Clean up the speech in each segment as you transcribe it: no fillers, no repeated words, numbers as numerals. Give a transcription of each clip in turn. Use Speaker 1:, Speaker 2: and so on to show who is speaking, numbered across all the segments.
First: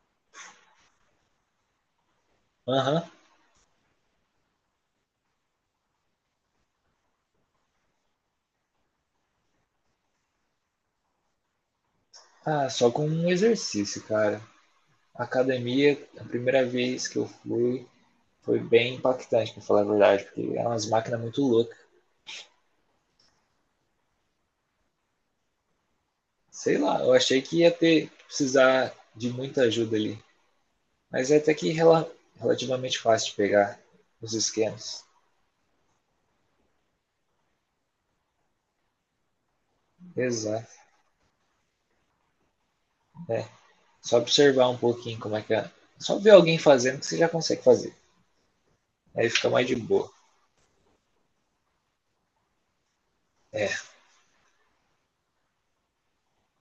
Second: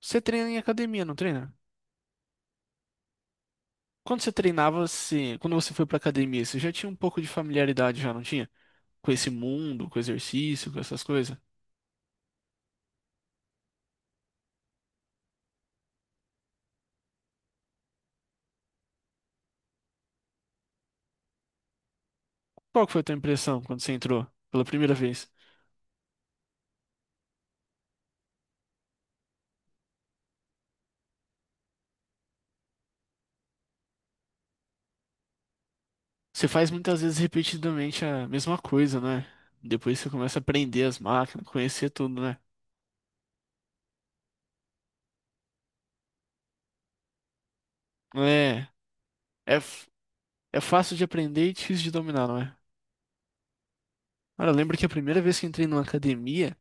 Speaker 1: Você treina em academia, não treina?
Speaker 2: Aham.
Speaker 1: Quando você treinava, quando você foi pra academia, você já tinha um pouco de familiaridade, já não tinha? Com esse mundo, com exercício, com essas coisas?
Speaker 2: Ah, só com um exercício, cara. Academia, a primeira vez que eu fui, foi bem impactante, pra falar a verdade, porque eram umas máquinas muito loucas.
Speaker 1: Qual que foi a tua impressão quando você entrou pela primeira vez?
Speaker 2: Sei lá, eu achei que ia ter que precisar de muita ajuda ali. Mas é até que relativamente fácil de pegar os esquemas.
Speaker 1: Você faz muitas vezes repetidamente a mesma coisa, né? Depois você começa a
Speaker 2: Exato.
Speaker 1: aprender as máquinas, conhecer tudo, né?
Speaker 2: É. Só observar um pouquinho como é que é. Só ver alguém fazendo que você já consegue fazer.
Speaker 1: É,
Speaker 2: Aí fica
Speaker 1: é,
Speaker 2: mais de
Speaker 1: f-
Speaker 2: boa.
Speaker 1: é fácil de aprender e difícil de dominar, não é?
Speaker 2: É.
Speaker 1: Cara, eu lembro que a primeira vez que entrei numa academia,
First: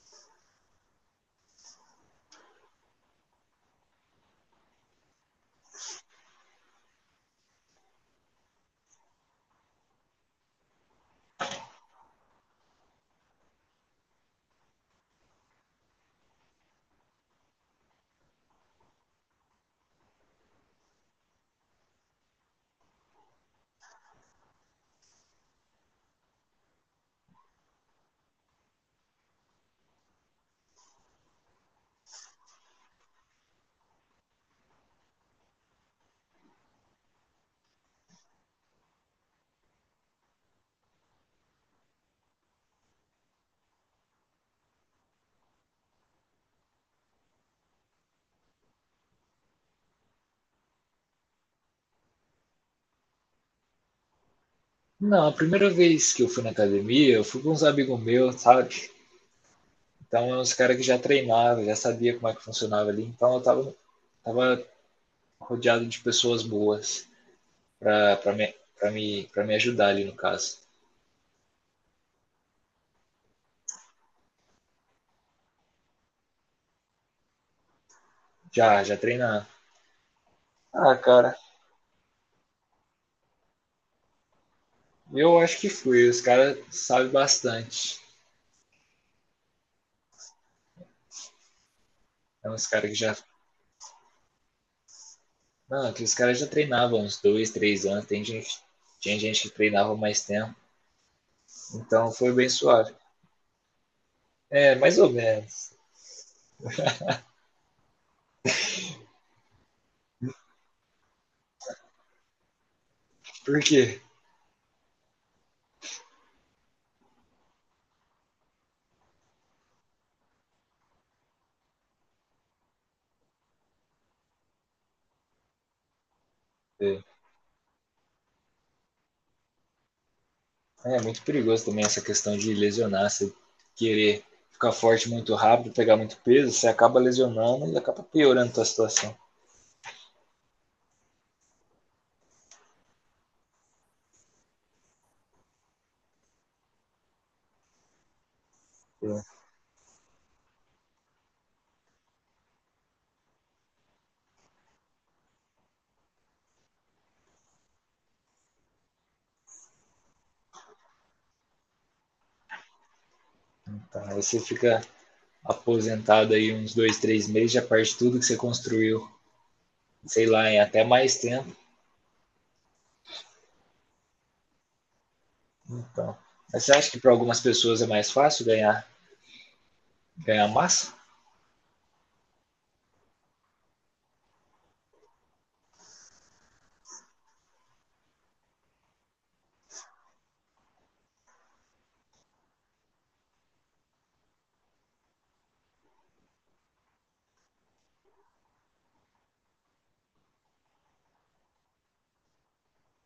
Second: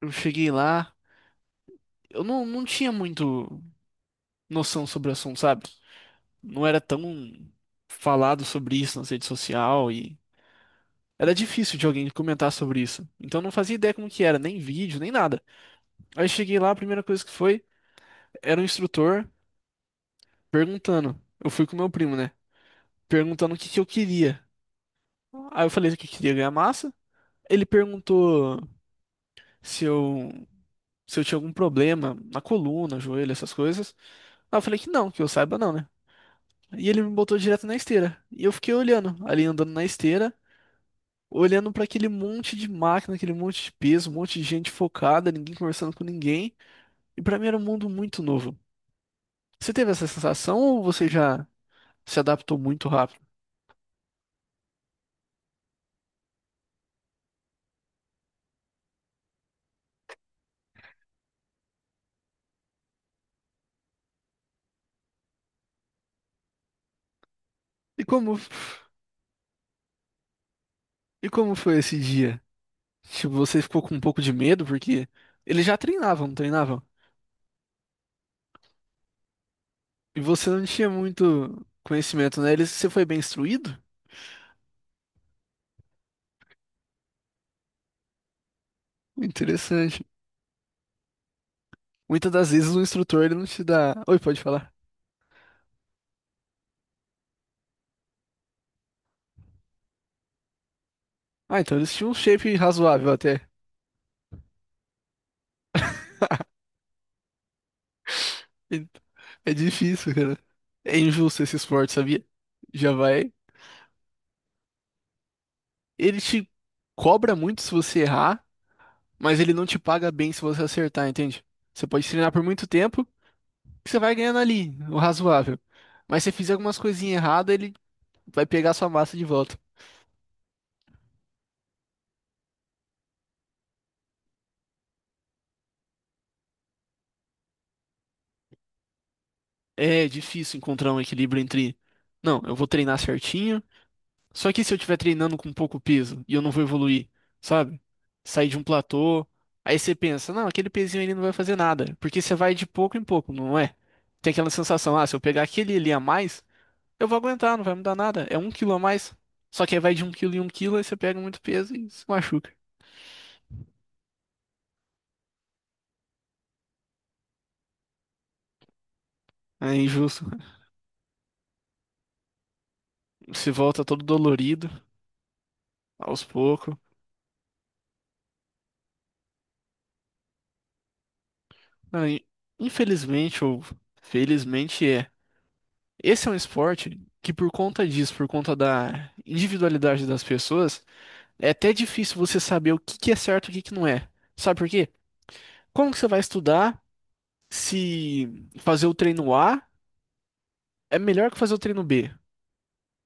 Speaker 1: eu cheguei lá, eu não tinha muito noção sobre o assunto, sabe? Não era tão falado sobre isso na rede social e era difícil de alguém comentar sobre isso. Então eu não fazia ideia como que era, nem vídeo, nem nada. Aí cheguei lá, a primeira coisa que foi, era um instrutor perguntando. Eu fui com meu primo, né? Perguntando o que que eu queria. Aí eu falei que eu queria ganhar massa. Ele perguntou se eu se eu tinha algum problema na coluna, joelho, essas coisas. Aí eu falei que não, que eu saiba não, né? E ele me botou direto na esteira. E eu fiquei olhando, ali andando na esteira, olhando para aquele monte de máquina, aquele monte de peso, um monte de gente focada, ninguém conversando com ninguém. E para mim era um mundo muito novo. Você teve essa sensação ou você já se adaptou muito rápido?
Speaker 2: Não, a primeira vez que eu fui na academia, eu fui com uns amigos meus, sabe? Então, é uns caras que já treinava, já sabia como é que funcionava ali. Então, eu tava rodeado de pessoas boas
Speaker 1: E como
Speaker 2: para me, pra me, pra me ajudar ali, no caso.
Speaker 1: e como foi esse dia? Tipo, você ficou com um pouco de medo porque eles já treinavam, não treinavam?
Speaker 2: Já, já treinava.
Speaker 1: E você não tinha
Speaker 2: Ah, cara,
Speaker 1: muito conhecimento, né? Eles, você foi bem instruído?
Speaker 2: eu acho que fui. Os caras sabem bastante.
Speaker 1: Interessante. Muitas das
Speaker 2: É uns
Speaker 1: vezes o
Speaker 2: caras que já.
Speaker 1: instrutor ele não te dá. Oi, pode falar.
Speaker 2: Não, aqueles caras já treinavam uns 2, 3 anos. Tem gente, tinha gente que treinava mais tempo.
Speaker 1: Ah, então eles tinham
Speaker 2: Então
Speaker 1: um
Speaker 2: foi bem
Speaker 1: shape
Speaker 2: suave.
Speaker 1: razoável até.
Speaker 2: É, mais ou menos.
Speaker 1: Então, é difícil, cara. É injusto esse esporte, sabia? Já vai.
Speaker 2: Por quê?
Speaker 1: Ele te cobra muito se você errar, mas ele não te paga bem se você acertar, entende? Você pode treinar por muito tempo, que você vai ganhando ali, o razoável. Mas se você fizer algumas
Speaker 2: É.
Speaker 1: coisinhas erradas, ele vai pegar sua massa de volta.
Speaker 2: É muito perigoso também essa questão de lesionar, você querer ficar forte muito rápido, pegar muito peso, você acaba lesionando e acaba piorando a tua situação.
Speaker 1: É difícil encontrar um equilíbrio entre, não, eu vou treinar certinho. Só que se eu estiver treinando com pouco peso e eu não vou evoluir, sabe? Sair de um
Speaker 2: Então,
Speaker 1: platô, aí você pensa, não, aquele pezinho ali não vai fazer nada, porque você vai de pouco em pouco, não é? Tem aquela sensação, ah, se eu pegar aquele ali a mais, eu vou aguentar, não vai mudar nada, é um quilo a mais. Só que aí vai de um quilo em um quilo, aí você pega muito peso e se machuca.
Speaker 2: aí você fica aposentado aí uns 2, 3 meses, já perde tudo que você construiu,
Speaker 1: É
Speaker 2: sei
Speaker 1: injusto, né?
Speaker 2: lá, em até mais tempo.
Speaker 1: Se volta todo dolorido,
Speaker 2: Então,
Speaker 1: aos
Speaker 2: mas você
Speaker 1: poucos.
Speaker 2: acha que para algumas pessoas é mais fácil ganhar massa?
Speaker 1: Ah, infelizmente, ou felizmente, é. Esse é um esporte que, por conta disso, por conta da individualidade das pessoas, é até difícil você saber o que que é certo e o que que não é. Sabe por quê? Como que você vai estudar se fazer o treino A é melhor que fazer o treino B?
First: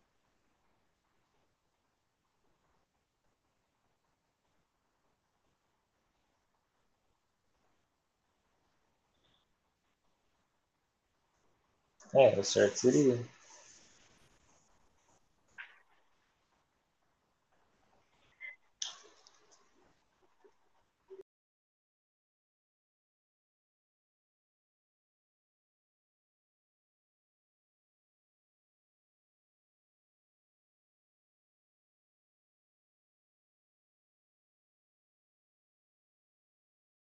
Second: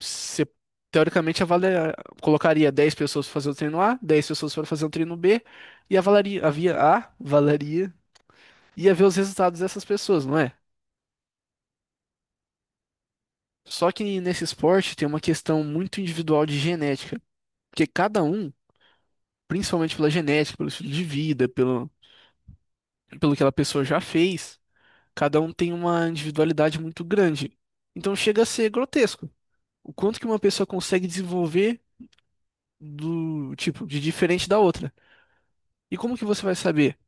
Speaker 1: Você, teoricamente, avalia, colocaria 10 pessoas para fazer o treino A, 10 pessoas para fazer o treino B, e avalaria, havia A, avalaria, ia ver os resultados dessas pessoas, não é?
Speaker 2: É, o certo seria.
Speaker 1: Só que nesse esporte tem uma questão muito individual de genética, porque cada um, principalmente pela genética, pelo estilo de vida, pelo, pelo que aquela pessoa já fez, cada um tem uma individualidade muito grande. Então chega a ser grotesco. O quanto que uma pessoa consegue desenvolver do tipo de diferente da outra. E como que você vai saber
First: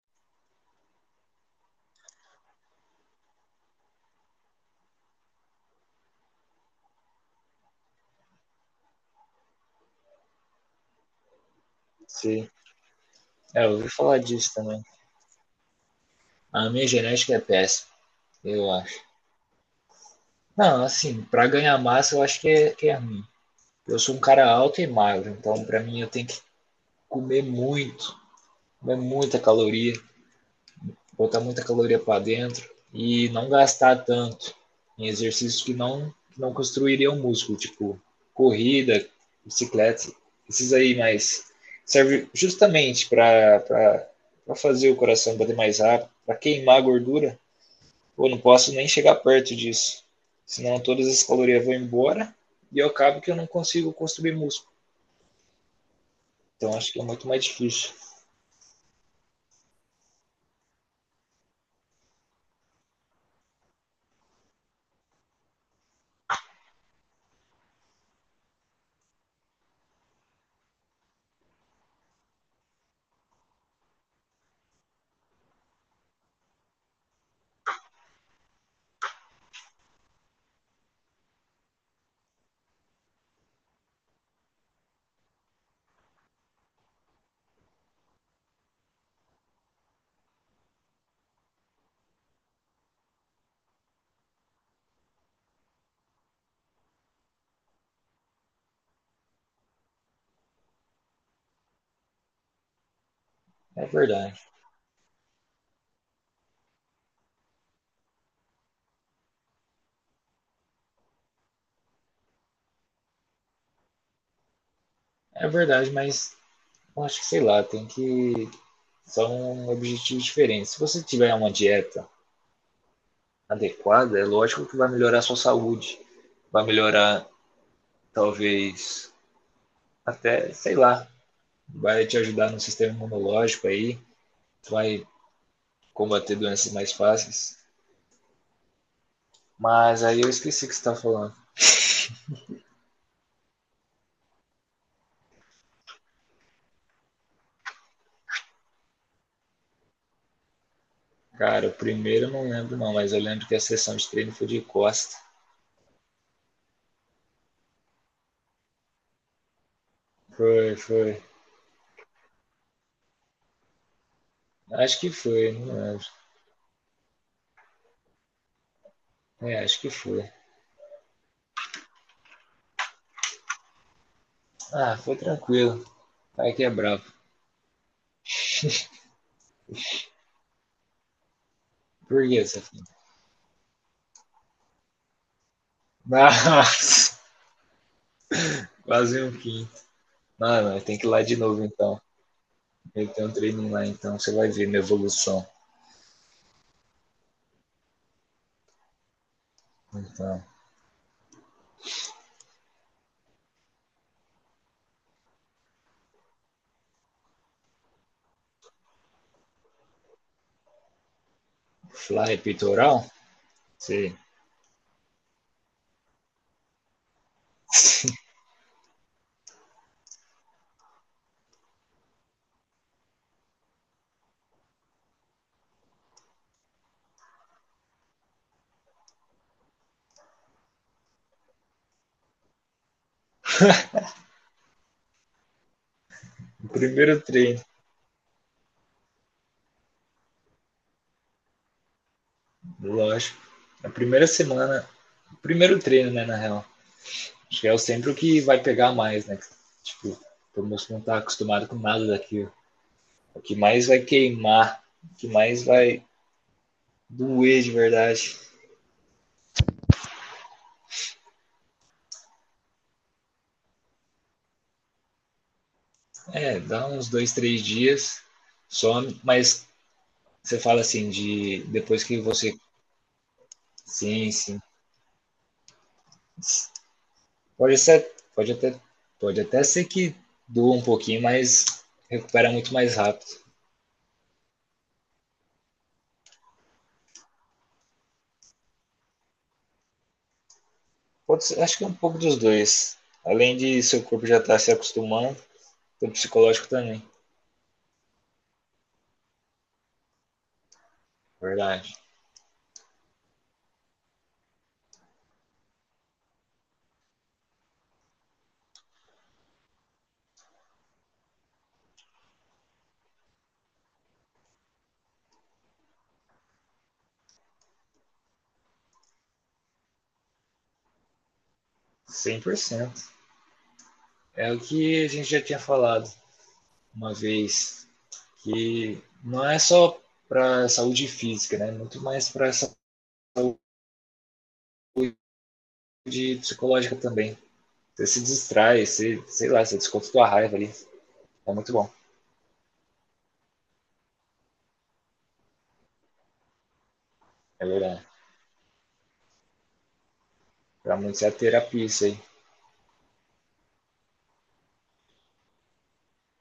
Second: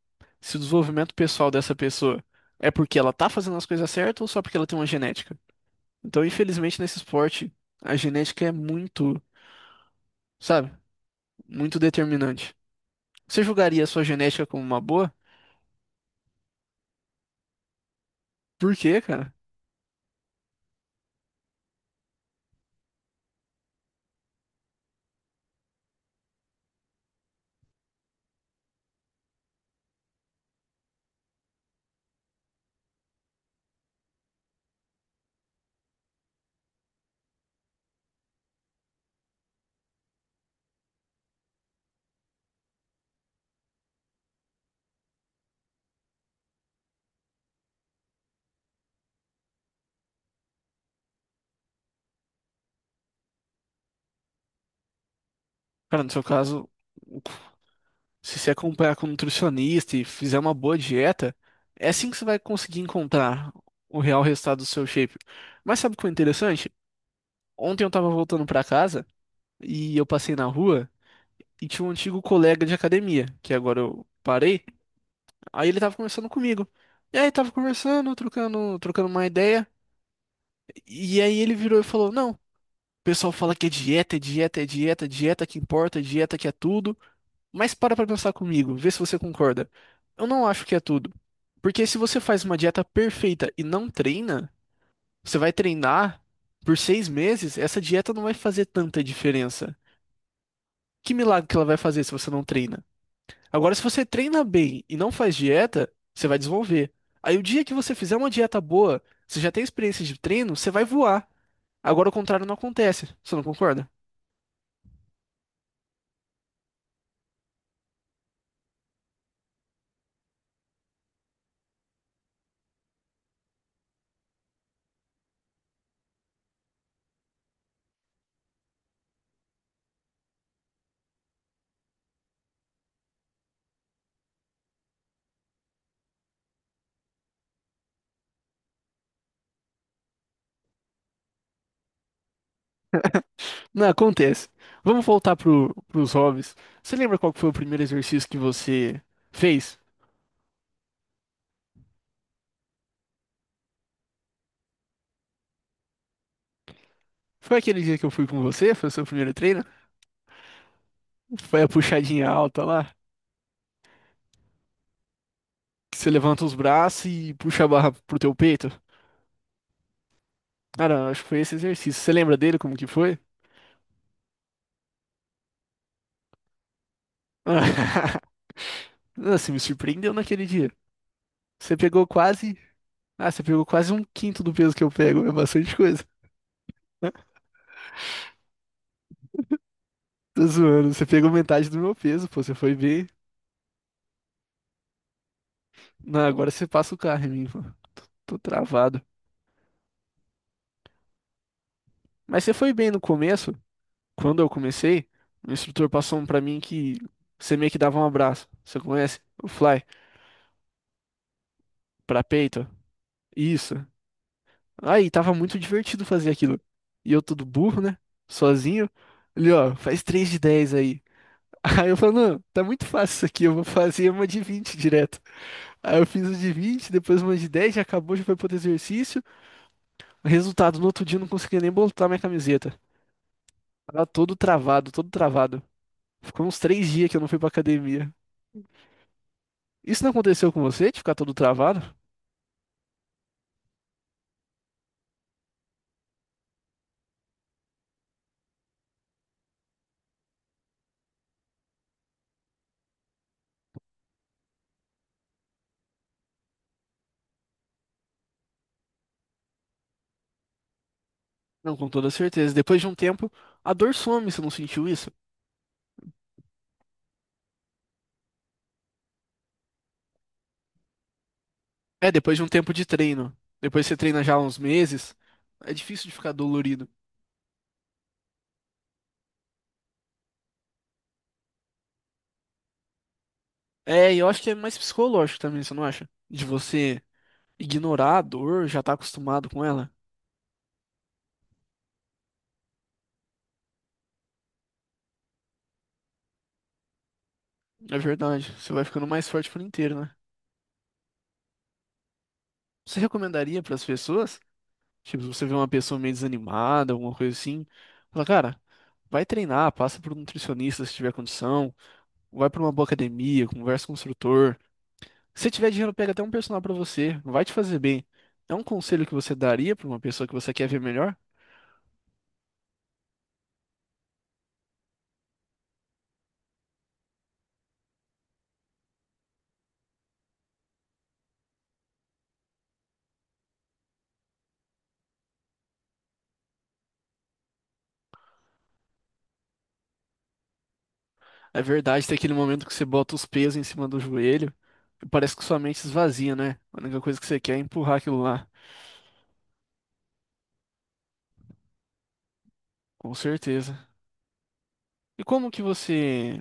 Speaker 1: se o desenvolvimento pessoal dessa pessoa é porque ela tá fazendo as coisas certas ou só porque ela tem uma genética? Então, infelizmente, nesse esporte, a genética é muito, sabe, muito
Speaker 2: Sim.
Speaker 1: determinante. Você
Speaker 2: É, eu
Speaker 1: julgaria a
Speaker 2: ouvi
Speaker 1: sua
Speaker 2: falar
Speaker 1: genética
Speaker 2: disso
Speaker 1: como uma
Speaker 2: também.
Speaker 1: boa?
Speaker 2: A minha genética é péssima, eu
Speaker 1: Por quê,
Speaker 2: acho.
Speaker 1: cara?
Speaker 2: Não, assim, para ganhar massa eu acho que é, ruim. Eu sou um cara alto e magro, então para mim eu tenho que comer muito, comer muita caloria, botar muita caloria para dentro e não gastar tanto em exercícios que não construiriam músculo, tipo corrida, bicicleta, esses aí, mas serve justamente para fazer o coração bater mais rápido, para queimar a gordura. Pô, não posso nem chegar perto disso, senão todas as calorias vão embora e eu acabo que eu não consigo construir músculo.
Speaker 1: Cara, no seu caso,
Speaker 2: Então acho que é muito mais difícil.
Speaker 1: se você acompanhar com um nutricionista e fizer uma boa dieta, é assim que você vai conseguir encontrar o real resultado do seu shape. Mas sabe o que é interessante? Ontem eu tava voltando pra casa e eu passei na rua e tinha um antigo colega de academia, que agora eu parei, aí ele tava conversando comigo. E aí tava conversando, trocando uma ideia, e aí ele virou e falou: "Não, o pessoal fala que é dieta, é dieta, é dieta, é dieta que importa, é dieta que é tudo". Mas para pra pensar comigo, vê se você concorda. Eu não acho que é tudo. Porque se você faz uma dieta perfeita e não treina, você vai treinar por 6 meses, essa dieta não vai fazer tanta diferença. Que milagre que ela vai fazer se você não treina? Agora, se
Speaker 2: É
Speaker 1: você
Speaker 2: verdade.
Speaker 1: treina bem e não faz dieta, você vai desenvolver. Aí, o dia que você fizer uma dieta boa, você já tem experiência de treino, você vai voar. Agora, o contrário não acontece. Você não concorda?
Speaker 2: É verdade, mas eu acho que, sei lá, tem que. São objetivos diferentes. Se você tiver uma dieta adequada, é lógico que vai melhorar a sua saúde. Vai melhorar, talvez, até, sei lá, vai te ajudar no sistema imunológico aí. Vai combater doenças mais fáceis. Mas aí eu esqueci o que você estava falando.
Speaker 1: Não, acontece. Vamos voltar pros hobbies. Você lembra qual que foi o primeiro exercício que você fez?
Speaker 2: Cara, o primeiro eu não lembro não, mas eu lembro que a sessão de treino foi de costa.
Speaker 1: Foi aquele dia que eu fui com você? Foi o seu primeiro treino?
Speaker 2: Foi, foi.
Speaker 1: Foi a puxadinha alta lá?
Speaker 2: Acho que foi, não
Speaker 1: Que
Speaker 2: lembro.
Speaker 1: você levanta os braços e puxa a barra pro teu peito?
Speaker 2: É, acho que foi.
Speaker 1: Cara, acho que foi esse exercício. Você lembra dele como que foi?
Speaker 2: Ah, foi tranquilo. Vai que é bravo.
Speaker 1: Não, você me surpreendeu naquele dia. Você pegou
Speaker 2: Por que
Speaker 1: quase.
Speaker 2: essa fita?
Speaker 1: Ah, você pegou quase um quinto do peso que eu pego. É bastante coisa.
Speaker 2: Nossa, quase um quinto.
Speaker 1: Tô
Speaker 2: Mano,
Speaker 1: zoando.
Speaker 2: tem
Speaker 1: Você
Speaker 2: que ir lá
Speaker 1: pegou
Speaker 2: de novo
Speaker 1: metade do meu
Speaker 2: então.
Speaker 1: peso, pô. Você foi bem.
Speaker 2: Meter um treino lá então, você vai ver minha evolução.
Speaker 1: Não, agora você passa o carro em mim, pô. Tô travado.
Speaker 2: Então,
Speaker 1: Mas você foi bem no começo, quando eu comecei, o instrutor passou um pra mim que você meio que dava um abraço. Você conhece? O fly, pra
Speaker 2: fly
Speaker 1: peito.
Speaker 2: peitoral?
Speaker 1: Isso.
Speaker 2: Sim.
Speaker 1: Aí, tava muito divertido fazer aquilo. E eu todo burro, né? Sozinho. Ele, ó, faz 3 de 10 aí. Aí eu falo, não, tá muito fácil isso aqui, eu vou fazer 1 de 20 direto. Aí eu fiz 1 de 20, depois 1 de 10 já acabou, já foi pro outro exercício. Resultado, no outro dia eu não conseguia nem botar minha camiseta. Tava todo travado, todo travado. Ficou uns
Speaker 2: O
Speaker 1: 3 dias que eu
Speaker 2: primeiro
Speaker 1: não fui pra
Speaker 2: treino,
Speaker 1: academia. Isso não aconteceu com você, de ficar todo travado?
Speaker 2: lógico. Na primeira semana, o primeiro treino, né, na real. Acho que é sempre o que vai pegar mais, né? Tipo, o músculo não tá acostumado com nada daquilo. O que mais vai queimar, o que mais vai doer de verdade.
Speaker 1: Não, com toda certeza. Depois de um tempo, a dor some, você não sentiu isso?
Speaker 2: É, dá uns 2, 3 dias, some, mas você fala assim, de depois
Speaker 1: É,
Speaker 2: que
Speaker 1: depois de um
Speaker 2: você.
Speaker 1: tempo de treino. Depois você treina
Speaker 2: Sim,
Speaker 1: já há uns
Speaker 2: sim.
Speaker 1: meses, é difícil de ficar dolorido.
Speaker 2: Pode ser, pode até, pode até ser que doa um pouquinho, mas recupera muito mais rápido.
Speaker 1: É, e eu acho que é mais psicológico também, você não acha? De você ignorar a dor, já tá acostumado com ela.
Speaker 2: Acho que é um pouco dos dois. Além de seu corpo já estar se acostumando, o psicológico também.
Speaker 1: É verdade, você vai ficando mais forte por inteiro, né?
Speaker 2: Verdade.
Speaker 1: Você recomendaria pras pessoas? Tipo, se você vê uma pessoa meio desanimada, alguma coisa assim, fala, cara, vai treinar, passa por um nutricionista se tiver condição. Vai pra uma boa academia, conversa com o instrutor. Se tiver dinheiro, pega até um personal pra você. Não vai te fazer bem. É um conselho que você daria pra uma pessoa que você quer ver melhor?
Speaker 2: 100%. É o que a gente já tinha falado uma vez, que não é só para saúde física, né? Muito mais para saúde de psicológica também. Você se distrai, você, sei lá, você desconta tua raiva ali. É
Speaker 1: É
Speaker 2: muito bom.
Speaker 1: verdade, tem aquele momento que você bota os pesos em cima do joelho e parece que sua mente esvazia, né? A única coisa que você quer é
Speaker 2: É
Speaker 1: empurrar
Speaker 2: verdade.
Speaker 1: aquilo lá.
Speaker 2: Pra muitos é a terapia isso aí.
Speaker 1: Com certeza. E como que você